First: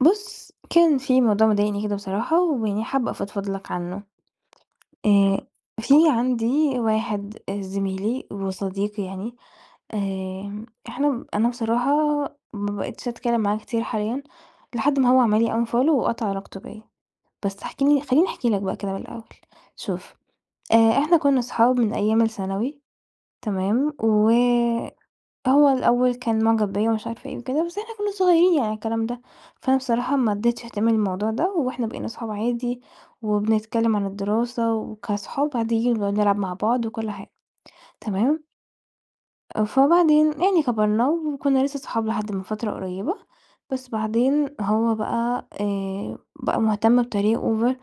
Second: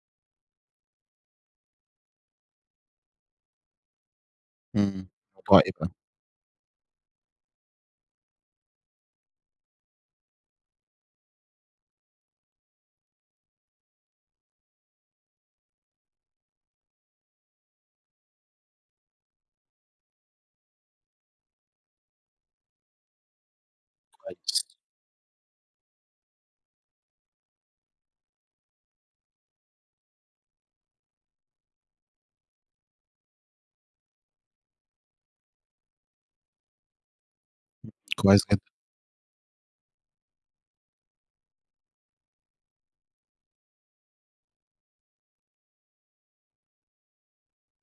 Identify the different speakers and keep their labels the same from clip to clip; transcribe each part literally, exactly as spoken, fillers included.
Speaker 1: بُص، كان في موضوع مضايِقني كده بصراحة، ويعني حابَّة أفضفض لك عنه.
Speaker 2: امم،
Speaker 1: آآ،
Speaker 2: موضوع إيه بقي؟
Speaker 1: في عندي واحد آآ زميلي وصديقي يعني، آآ، إحنا أنا بصراحة ما بقِيتِش أتكلَّم معاه كتير حاليًا، لحد ما هو عمَل لي unfollow وقطَع علاقته بيّا. بس احكِ لي خلِّيني أحكِي لك بقى كده من الأول. شوف آآ، إحنا كنّا صُحاب من أيام الثانوي، تمام؟ و
Speaker 2: كويس.
Speaker 1: هو الأوَّل كان معجب بيّا ومش عارفة إيه وكده، بس إحنا كنّا صغيِّرين يعني على الكلام ده. فأنا بصراحة ما ادِّيتِش اهتمام للموضوع ده، وإحنا بقينا أصحاب عادي وبنتكلَّم عن الدراسة وكأصحاب عاديِّين، بنقعُد نلعَب مع بعض وكل حاجة،
Speaker 2: امم، كويس
Speaker 1: تمام؟
Speaker 2: جدًا.
Speaker 1: آه، فبعدين يعني كَبرنا وكنّا لسه صُحاب لحد من فترة قريبة، بس بعدين هو بقى آآ، بقى مهتم بطريقة over،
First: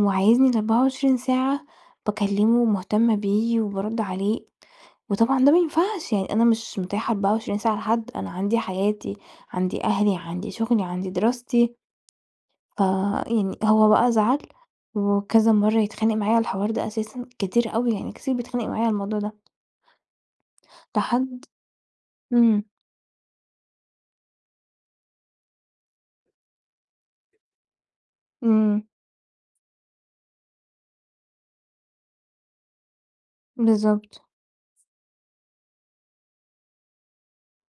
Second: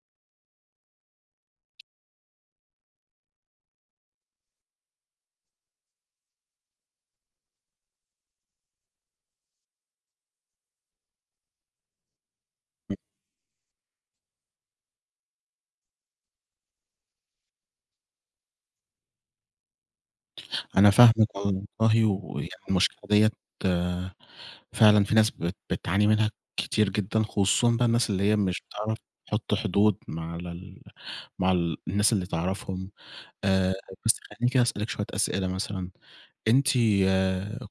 Speaker 1: وعايِزني الأربعة وعشرين ساعة باكلِّمه ومهتمَّة بيه وبارُدّ عليه. وطبعًا ده ما ينفَعش يعني، أنا مش متاحة أربعة وعشرين ساعة لحد، أنا عندي حياتي، عندي أهلي، عندي شغلي، عندي دراستي.
Speaker 2: امم.
Speaker 1: فيعني هو بقى زعل، وكذا مرَّة يتخانِق معايا على الحوار ده أساسًا، كتير أوي يعني، كتير بيتخانِق معايا على الموضوع ده.
Speaker 2: أنا فاهمِك
Speaker 1: لحد
Speaker 2: والله، ويعني
Speaker 1: امم.
Speaker 2: المشكلة ديَّة فعلًا في ناس بت بتعاني منها كتير جدًا، خصوصًا بقى الناس اللي هي مش
Speaker 1: امم.
Speaker 2: بتعرف تحُطّ حدود مع ال مع الناس اللي تعرفهم. آآ، بس
Speaker 1: بالضبط.
Speaker 2: خلِّيني كده أسأَلِك شوية أسئلة، مثلًا أنتِ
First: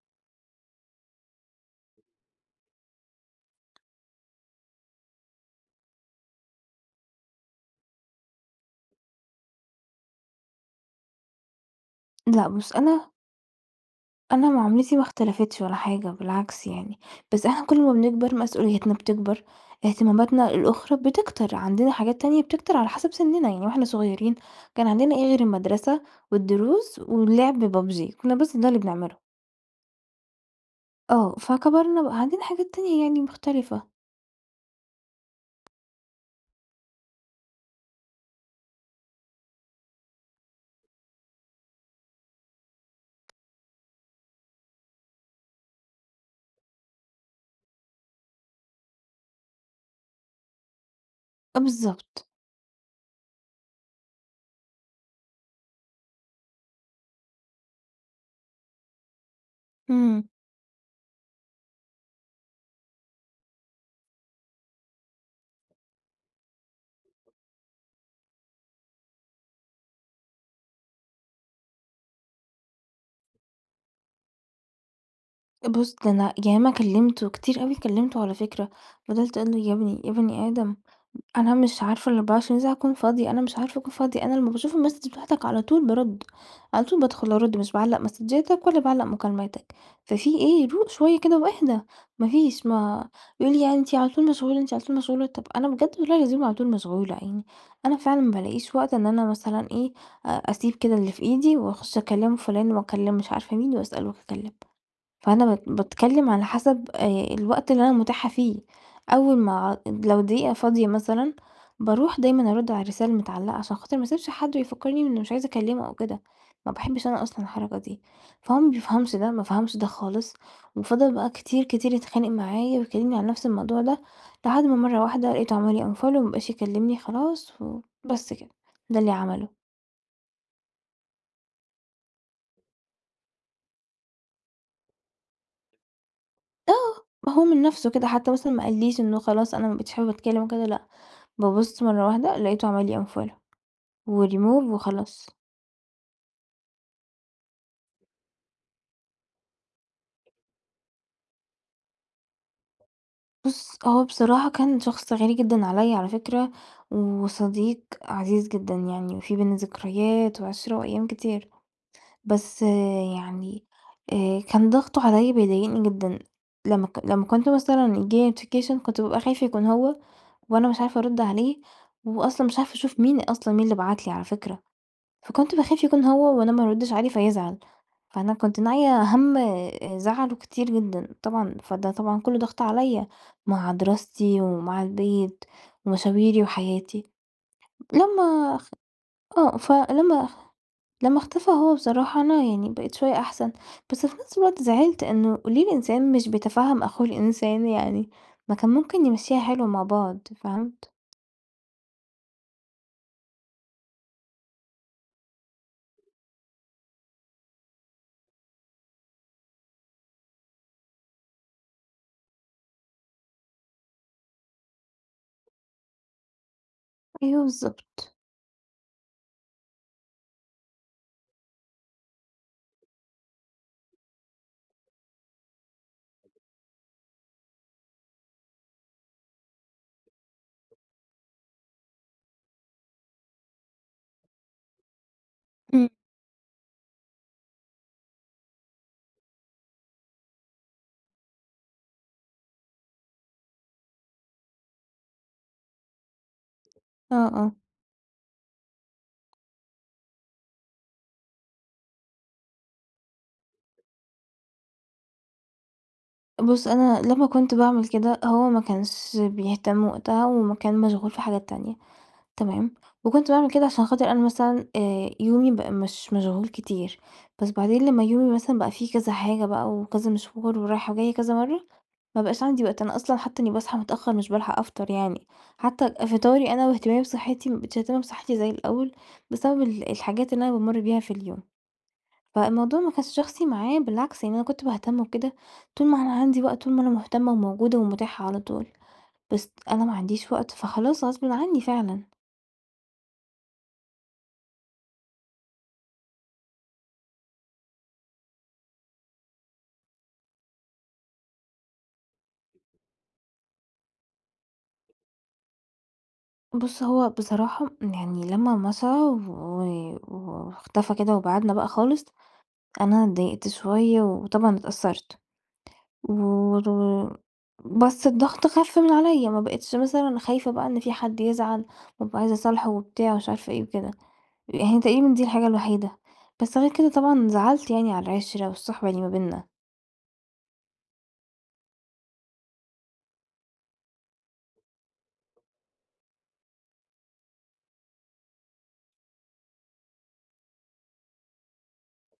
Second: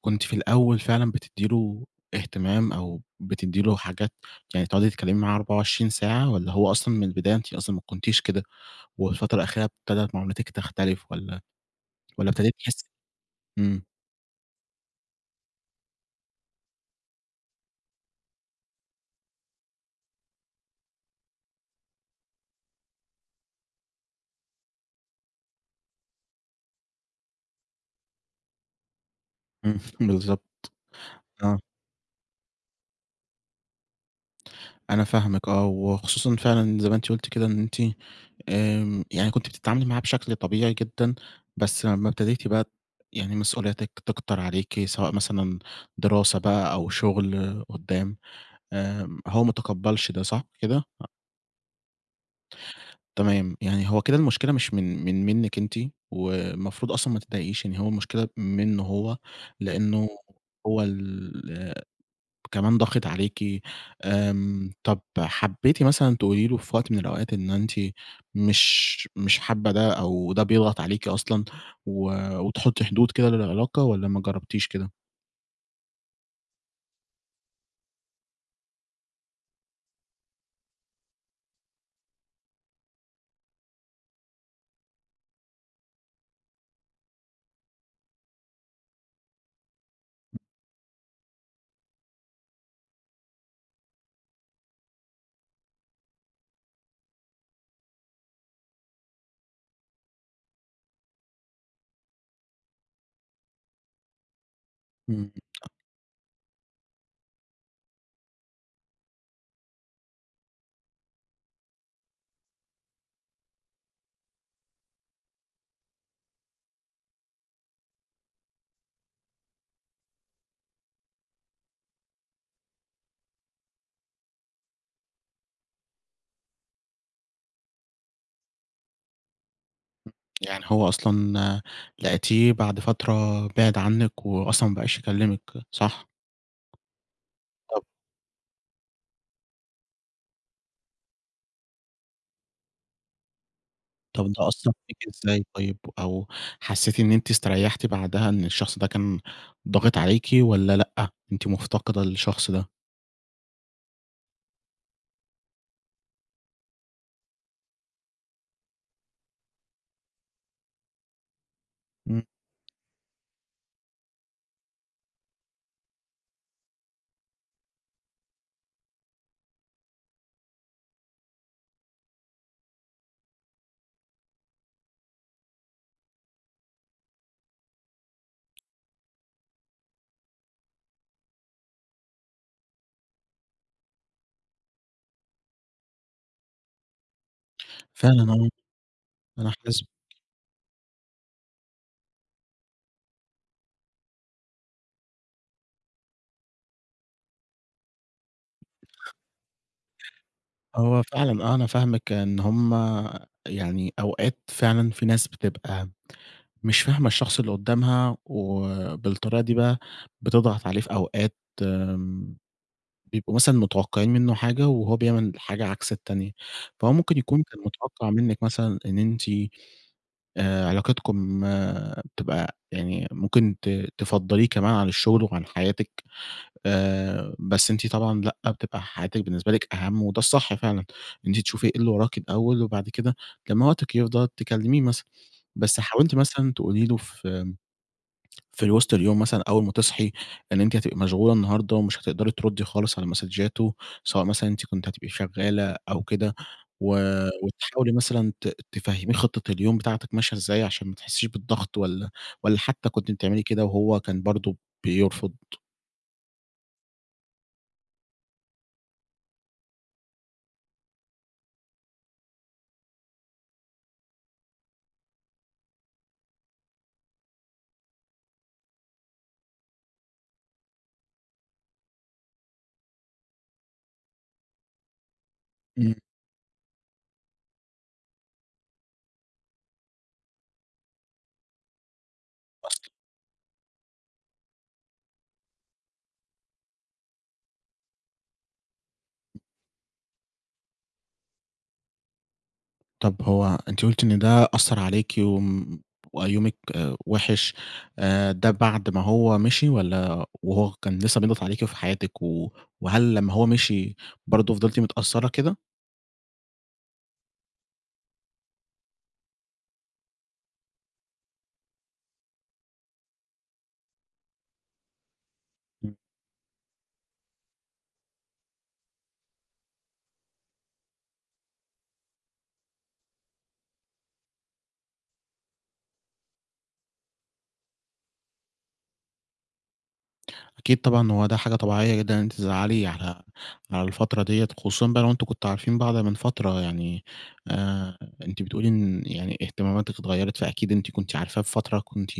Speaker 2: كنتِ في الأوَّل فعلًا بتدِّي له اهتمام، أو بتدِّي له حاجات يعني تقعدي تتكلَّمي معاه أربعة وعشرين ساعة، والّا هو أصلًا من البداية أنتِ أصلًا ما كنتِيش كده، والفترة الأخيرة ابتدَت معاملتِك تختلِف؟ والّا والّا
Speaker 1: لأ
Speaker 2: ابتدِيتِ
Speaker 1: بُص،
Speaker 2: تحِسِّي
Speaker 1: أنا
Speaker 2: إمم.
Speaker 1: أنا معاملتي ما اختلفتش ولا حاجة، بالعكس يعني، بس إحنا كل ما بنكبر، مسؤوليتنا بتكبر، اهتماماتنا الأخرى بتكتر، عندنا حاجات تانية بتكتر على حَسَب سِنِّنا. يعني وإحنا صغيرين كان عندنا إيه غير المدرسة والدروس واللعب بابجي، كُنّا بس ده اللي بنعمله.
Speaker 2: إمم، بالضبط.
Speaker 1: آه.
Speaker 2: آه.
Speaker 1: فكبرنا بقى عندنا حاجات تانية يعني مختلفة.
Speaker 2: أنا فاهمِك آه، وخصوصًا فعلًا زي ما أنتِ قُلتِ كده إن أنتِ آمم، يعني كنت بتتعاملي معاه بشكل طبيعي جدًا، بس أمّا ابتديتِ بقى ت يعني مسؤولياتِك تكتر عليكِ سواء مثلًا دراسة بقى أو شُغل قُدّام، آمم هو متقبَّلش ده، صح كده؟ أ
Speaker 1: آ بالضبط.
Speaker 2: تمام. يعني هو كده المشكلة مش من من منِّك أنتِ والمفروض أصلًا ما تتضايقيش، يعني هو المشكلة منّه هو، لإنّه
Speaker 1: إمم.
Speaker 2: هو اللي كمان ضاغط عليكِ. آمم، طَب حبّيتِ مثلًا تقولي له في وقت من الأوقات إن أنتِ مش مش حابّة ده أو ده بيضغط عليكِ أصلًا و وتحُطّي حدود كده للعلاقة والّا ما جرّبتيش كده؟
Speaker 1: أ بُص، ده أنا ياما كلمته كتير أوي، كلمته على فكرة، فضَلت أقول له، يا ابني يا بني آدم، أنا مش عارفة الأربعة وعشرين ساعة أكون فاضية، أنا مش عارفة أكون فاضية. أنا لما باشوف الماسدج بتاعتك، على طول بارُد، على طول بادخل أرُد، مش باعلّق ماسدجاتك، ولا باعلّق مكالماتك، ففي إيه؟! روق شوية كده واهدي. ما فيش، ما يقول لي يعني أنتِ على طول مشغولة، أنتِ على طول مشغولة، طَب أنا بجد والله العظيم على طول مشغولة يعني، أنا فعلًا ما بالاقيش وقت إن أنا مثلًا إيه، أ أسيب كده اللي في إيدي، وأخُش أكلم فُلان، وأكلم مش عارفة مين، وأسأل وأتكلم.
Speaker 2: إمم.
Speaker 1: فأنا بات باتكلم على حسب آآ الوقت اللي أنا متاحة فيه، أول ما لو دقيقة فاضية مثلًا، باروح دايمًا أرُد على الرسالة المتعلقة، عشان خاطر ما أسيبش حد ويفكّرني إنّي مش عايزة اكلمه أو كده، ما باحبش أنا أصلًا الحركة دي. فهو ما بيفهمش ده، ما فهمش ده خالص، وفضل بقى كتير، كتير يتخانق معايا، ويكلمني عن نَفس الموضوع ده، لحد ما مرة واحدة لقيته عمل لي unfollow، وما بقاش يكلمني خلاص، وبس كده، ده اللي عمله.
Speaker 2: يعني هو أصلًا لقيتيه بَعد فترة بَعَد عنِّك، وأصلًا ما بقاش يكلمِك صح؟
Speaker 1: آه ما هو من
Speaker 2: طَب
Speaker 1: نَفسُه كده حتّى مثلًا ما قاليش إنّه خلاص أنا ما بقيتش حابب أتكلم وكده لأ. بابُص مرة واحدة لقيته عمل لي unfollow و
Speaker 2: طَب ده
Speaker 1: remove
Speaker 2: أثّر فيكِ
Speaker 1: وخلاص.
Speaker 2: إزاي طيّب؟ أو حسيتِ إن أنتِ استريحتِ بعدها إن الشخص ده كان ضاغط عليكِ، والّا لأ أنتِ مفتقدة الشخص ده؟
Speaker 1: بُص، هو بصراحة كان شخص غالي جدًا عليَّ على فكرة، وصديق عزيز جدًا يعني، في بيننا ذكريات وعِشرة وأيام كتير.
Speaker 2: إمم.
Speaker 1: بس يعني، آآ كان ضغطُه عليَّ بيضايقني جدًا. لما ك لما كنت مثلًا ييجي لي notification، كنت بابقى خايفة يكون هو، وأنا مش عارفة أرُد عليه، وأصلًا مش عارفة أشوف مين أصلًا، مين اللي بَعَت لي على فكرة، فكنت باخاف يكون هو وأنا ما أردّش عليه فيزعل. فأنا كنت ناعية همّ آآ زعله كتير جدًا طبعًا، فده طبعًا كلّه ضغط عليَّ، مع دراستي، ومع البيت، ومشاويري، وحياتي.
Speaker 2: فعلًا أنا
Speaker 1: لما أخ
Speaker 2: أنا
Speaker 1: آه،
Speaker 2: حاسس بيكِ.
Speaker 1: فلما لما اختفى هو بصراحة، أنا يعني بقيت شوية أحسن، بس في نَفس الوقت زعلت إنّه ليه الإنسان مش بيتفهّم أخوه الإنسان يعني، ما كان ممكن نمشّيها حلو مع بعض. فهمت؟
Speaker 2: هو فعلًا، آه، أنا فاهمِك إن هُم يعني أوقات فعلًا في ناس بتبقى مش فاهمة الشخص اللي قدامها، وبالطريقة دي بقى بتضغط عليه. في أوقات آمم، بيبقوا مثلًا متوقعين منّه حاجة، وهو بيعمل حاجة عكس التانية، فهو ممكن
Speaker 1: أيوَه
Speaker 2: يكون كان متوقع
Speaker 1: بالضبط.
Speaker 2: منِّك مثلًا إن أنتِ، آآ علاقتكم تبقى يعني ممكن ت تفضّليه كمان عن الشغل وعن حياتِك، آآ بس أنتِ طبعًا لأ، بتبقى حياتِك بالنسبة لِك أهم، وده الصح فعلًا، إن أنتِ تشوفي إيه إللي وراكِ الأول، وبعد كده لما وقتِك يفضى تكلميه مثلًا. بس
Speaker 1: إمم.
Speaker 2: حاولتِ مثلًا تقولي له، في آمم في الوسط اليوم مثلًا، أول ما تصحي، إن أنتِ هتبقي مشغولة النهاردة، ومش هتقدري تردّي خالص على مسدجاته، سواء مثلًا أنتِ كنتِ هتبقي شغّالة أو كده، و
Speaker 1: آه، آه.
Speaker 2: وتحاولي مثلًا ت تفهميه خطة اليوم بتاعتِك ماشية إزاي، عشان ما تحسّيش بالضغط، والّا والّا حتّى كنتِ بتعملي كده، وهو كان برضه بيرفض؟
Speaker 1: بُصّ، أنا لما كنت باعمل كده، هو ما كانش بيهتم وقتها وما كان مشغول في حاجات تانية، تمام، وكنت باعمل كده عشان خاطر أنا مثلًا آآ، يومي بقى مش مشغول كتير، بس بعدين لما يومي مثلًا بقى فيه كذا حاجة بقى وكذا مشوار ورايحة وجايّة كذا مرّة، ما بقاش عندي وقت. أنا أصلًا حتى إني باصحى متأخّر مش بالحَق أفطَر يعني، حتى
Speaker 2: امم.
Speaker 1: فطاري أنا وإهتمامي بصحّتي ما بقيتش باهتم بصحّتي زي الأول، بسبب ال الحاجات اللي أنا بامُر بيها في اليوم. فالموضوع
Speaker 2: أصل
Speaker 1: ما كانش شخصي معايا، بالعكس يعني أنا كنت باهتم وكده طول ما أنا عندي وقت، طول ما أنا مهتمة وموجودة ومتاحة على طول،
Speaker 2: [unintelligible]
Speaker 1: بس أنا ما عنديش وقت، فخلاص غصبٍ عني فعلًا.
Speaker 2: طَب هو أنتِ قلتِ إن ده أثّر عليكِ وم وبقى يومِك وِحش آآ، ده بعد ما هو مشِي والّا وهو كان لسه بيضغَط عليكِ وفي حياتِك، و وهل لما هو مشِي برضه فضِلتِ متأثّرة كده؟
Speaker 1: بُصّ، هو بصراحة يعني لما مشَى و واختفى كده وبعِدنا بقى خالص، أنا اتضايقت شوية وطبعًا اتأثّرت
Speaker 2: إمم.
Speaker 1: و و بس الضغط خَف من عليَّ، ما بقيتش مثلًا خايفة بقى إن في حَد يزعَل وأبقى عايزة أصالحه وبتاع مش عارفة إيه وكده، يعني تقريبًا دي الحاجة الوحيدة، بس غير كده طبعًا زعَلت يعني على العِشرة والصُّحبة اللي ما بيننا.
Speaker 2: أكيد طبعًا، هو ده حاجة طبيعيّة جدًا إن أنتِ تزعلي على على الفترة ديّة، خصوصًا بقى لو أنتم كنتوا عارفين بعض من فترة يعني. آآ، أنتِ بتقول لي إن يعني اهتماماتِك اتغيّرت، فأكيد أنتِ كنتِ عارفاه في فترة كنتِ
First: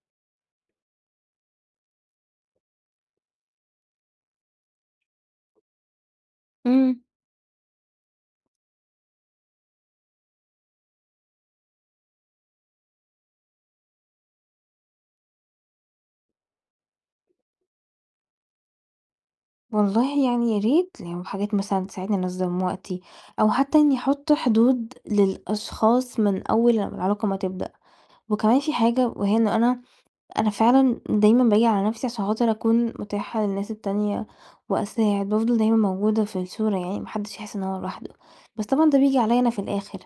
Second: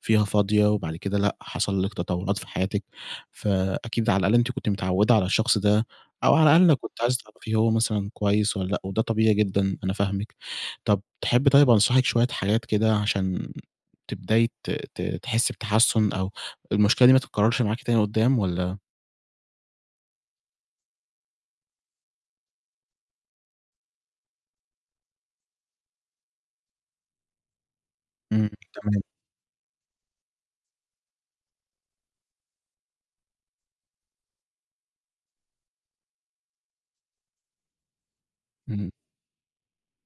Speaker 2: فيها فاضية وبعد كده لأ، حصل لِك تطوّرات في حياتِك، فأكيد على الأقل أنتِ كنتِ متعوّدة على الشخص ده أو على الأقل
Speaker 1: إمم.
Speaker 2: كنتِ عايزة تعرفي هو مثلًا كويس والّا لأ وده طبيعي جدًا أنا فاهمِك. طَب تحبّي طيب أنصحِك شوية حاجات كده عشان تبدأي ت ت تحسّي بتحسُّن أو المشكلة دي ما تتكرّرش معاكِ تاني قُدّام والّا
Speaker 1: والله يعني يا ريت لو حاجات مثلًا تساعدني أنظّم وقتي أو حتّى إنّي أحُط حدود للأشخاص من أول ما العلاقة ما تبدأ.
Speaker 2: إمم،
Speaker 1: وكمان في
Speaker 2: تمام.
Speaker 1: حاجة وهي إنه أنا أنا فعلًا دايمًا باجي على نفسي عشان خاطر أكون مُتاحة للناس التانية وأساعد، بافضل دايمًا موجودة في الصورة يعني ما حدّش يحِس إن هو لوحده، بس
Speaker 2: اهم.
Speaker 1: طبعًا ده بييجي عليّا أنا في الآخِر،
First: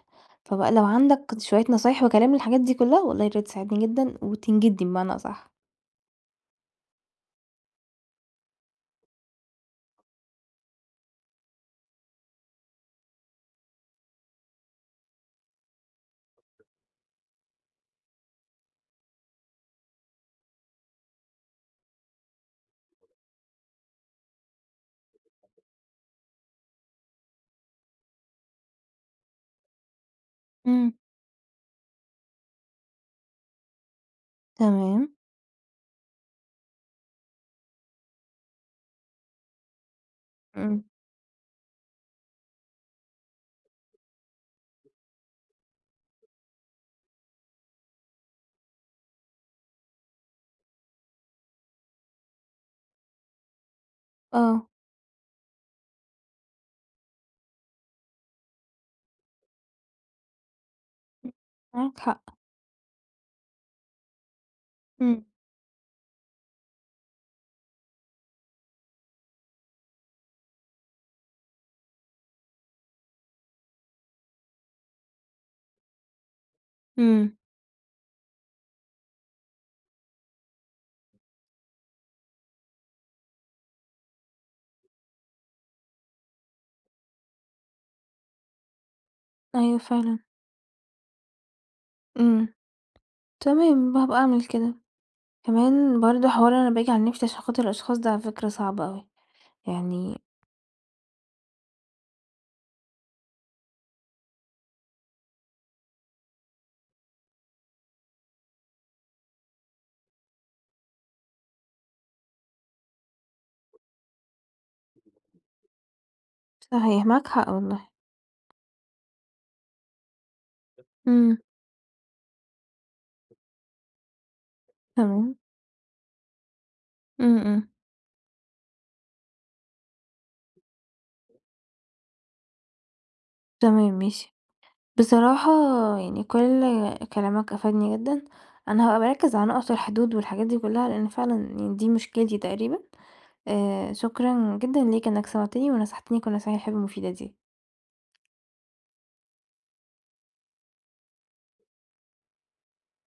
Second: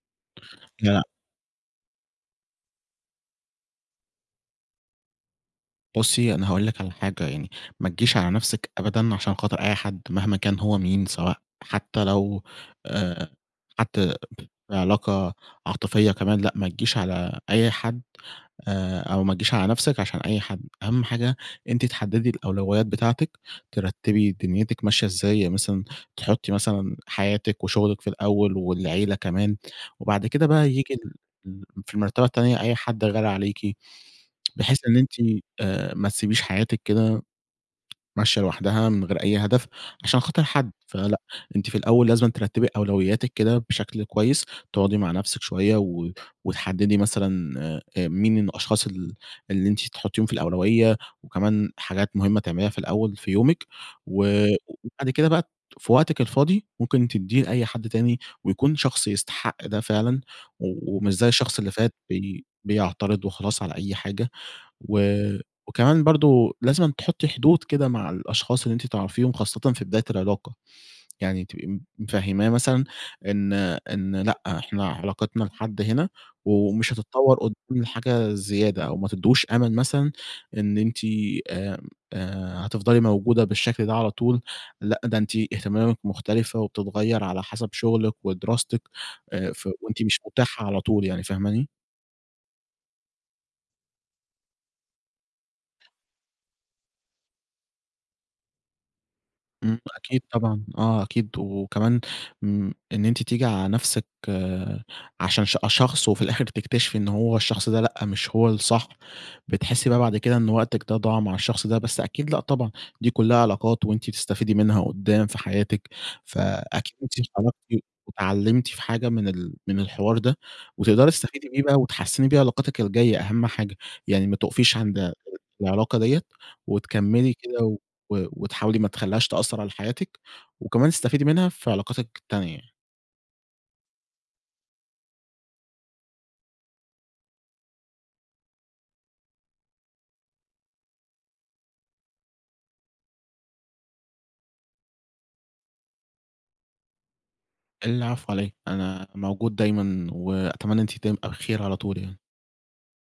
Speaker 1: فبقى لو
Speaker 2: لأ.
Speaker 1: عندك شوية نصايح وكلام للحاجات دي كُلّها، والله ياريت تساعدني جدًا وتنجدني بمعنى أصح؟
Speaker 2: بُصّي، أنا هاقول لِك على حاجة يعني، ما تجيش على نفسِك أبدًا عشان خاطر أي حد مهما كان هو مين سواء حتّى لو آآ، حتّى في علاقة عاطفيّة كمان، لأ ما تجيش على أي حد آآ أو ما تجيش على نفسِك عشان أي حد. أهَم حاجة أنتِ تحدّدي الأولويّات بتاعتِك، ترتّبي دنيتِك ماشية إزاي، يعني مثلًا تحُطّي مثلًا حياتِك وشُغلِك في الأول والعيلة كمان وبعد كده بقى
Speaker 1: إمم.
Speaker 2: ييجي ال ال في المرتبة التانية أي حد غالي عليكِ، بحيث إن
Speaker 1: تمام.
Speaker 2: أنتِ آآ، ما تسبيش حياتِك كده ماشية لوحدها من غير أي هدف عشان خاطر حد،
Speaker 1: إمم.
Speaker 2: فلأ، أنتِ في الأول لازمًا ترتّبي أولويّاتِك كده بشكل كويّس، تقعُدي مع نفسِك شويّة و وتحدّدي مثلًا آآ مين من الأشخاص ال اللي أنتِ تحُطّيهم في الأولويّة وكمان حاجات مُهمة تعمليها في الأول في يومِك و
Speaker 1: آه.
Speaker 2: وبعد كده بقى ت في وقتِك الفاضي، ممكن تدّية لأي حد تاني ويكون شخص يستحق ده فعلًا و ومش زي الشخص اللي فات
Speaker 1: معاك حق.
Speaker 2: بي بيعترض وخلاص على أي حاجة، و
Speaker 1: إمم.
Speaker 2: و كمان برضه لازمًا تحُطّي حدود كده مع الأشخاص اللي أنتِ تعرفيهم خاصةً في بداية العلاقة، يعني تبقي م مفهِّماه مثلًا إن إن لأ، إحنا علاقتنا لحد هنا ومش
Speaker 1: إمم.
Speaker 2: هتطوّر قُدّام لحاجة زيادة أو ما تدّهوش أمَل مثلًا إن أنتِ آمم، آآ هتفضلي موجودة بالشكل ده على طول، لأ ده أنتِ اهتماماتِك مختلفة وبتتغيّر على حَسَب شُغلِك ودراستِك، آآ ف
Speaker 1: أيوه
Speaker 2: وأنتِ
Speaker 1: فعلًا.
Speaker 2: مش مُتاحة على طول يعني، فاهماني؟
Speaker 1: امم، تمام، ب هابقى أعمل كده. كمان برضه حوار أنا باجي على نَفسي عشان خاطر الأشخاص، ده على فكرة صعب أوي،
Speaker 2: إمم،
Speaker 1: يعني
Speaker 2: أكيد طبعًا، آه أكيد، وكمان م إن أنتِ تيجي على نَفسِك عشان ش أ شخص وفي الآخِر تكتشفي إن هو الشخص ده، لأ مش هو الصح، بتحسّي بقى بعد كده إن وقتِك ده ضاع مع الشخص ده، بس أكيد لأ طبعًا، دي كُلّها علاقات وأنتِ بتستفيدي منها قُدّام في حياتِك فأكيد
Speaker 1: صحيح،
Speaker 2: أنتِ
Speaker 1: معاك حق
Speaker 2: اتعرّفتِ
Speaker 1: والله.
Speaker 2: واتعلّمتِ في حاجة من ال من الحوار ده وتقدَري
Speaker 1: امم.
Speaker 2: تستفيدي بيه بقى وتحسّني بيه علاقاتِك الجاية، أهم حاجة يعني ما تُقفيش عند
Speaker 1: تمام.
Speaker 2: العلاقة دِيّة وتكمّلي
Speaker 1: امم،
Speaker 2: كده
Speaker 1: امم.
Speaker 2: و و وتحاولي ما تخلّيهاش تأثّر على حياتِك وكمان تستفيدي منها في علاقاتِك التانية يعني.
Speaker 1: تمام، ماشي. بصراحة يعني كلّ كلامك أفادني جدًا، أنا هابقى باركّز على النُقط والحدود والحاجات دي كلّها لأن فعلًا يعني دي مشكلتي تقريبًا، آآ، شكرًا جدًا ليك إنك سمَعتني ونصَحتني كلّ النصايح الحلوة المفيدة دي.
Speaker 2: العفو علي إيه، أنا موجود دايمًا وأتمنى إن أنتِ دايم [unintelligible] الخير، على طول يعني.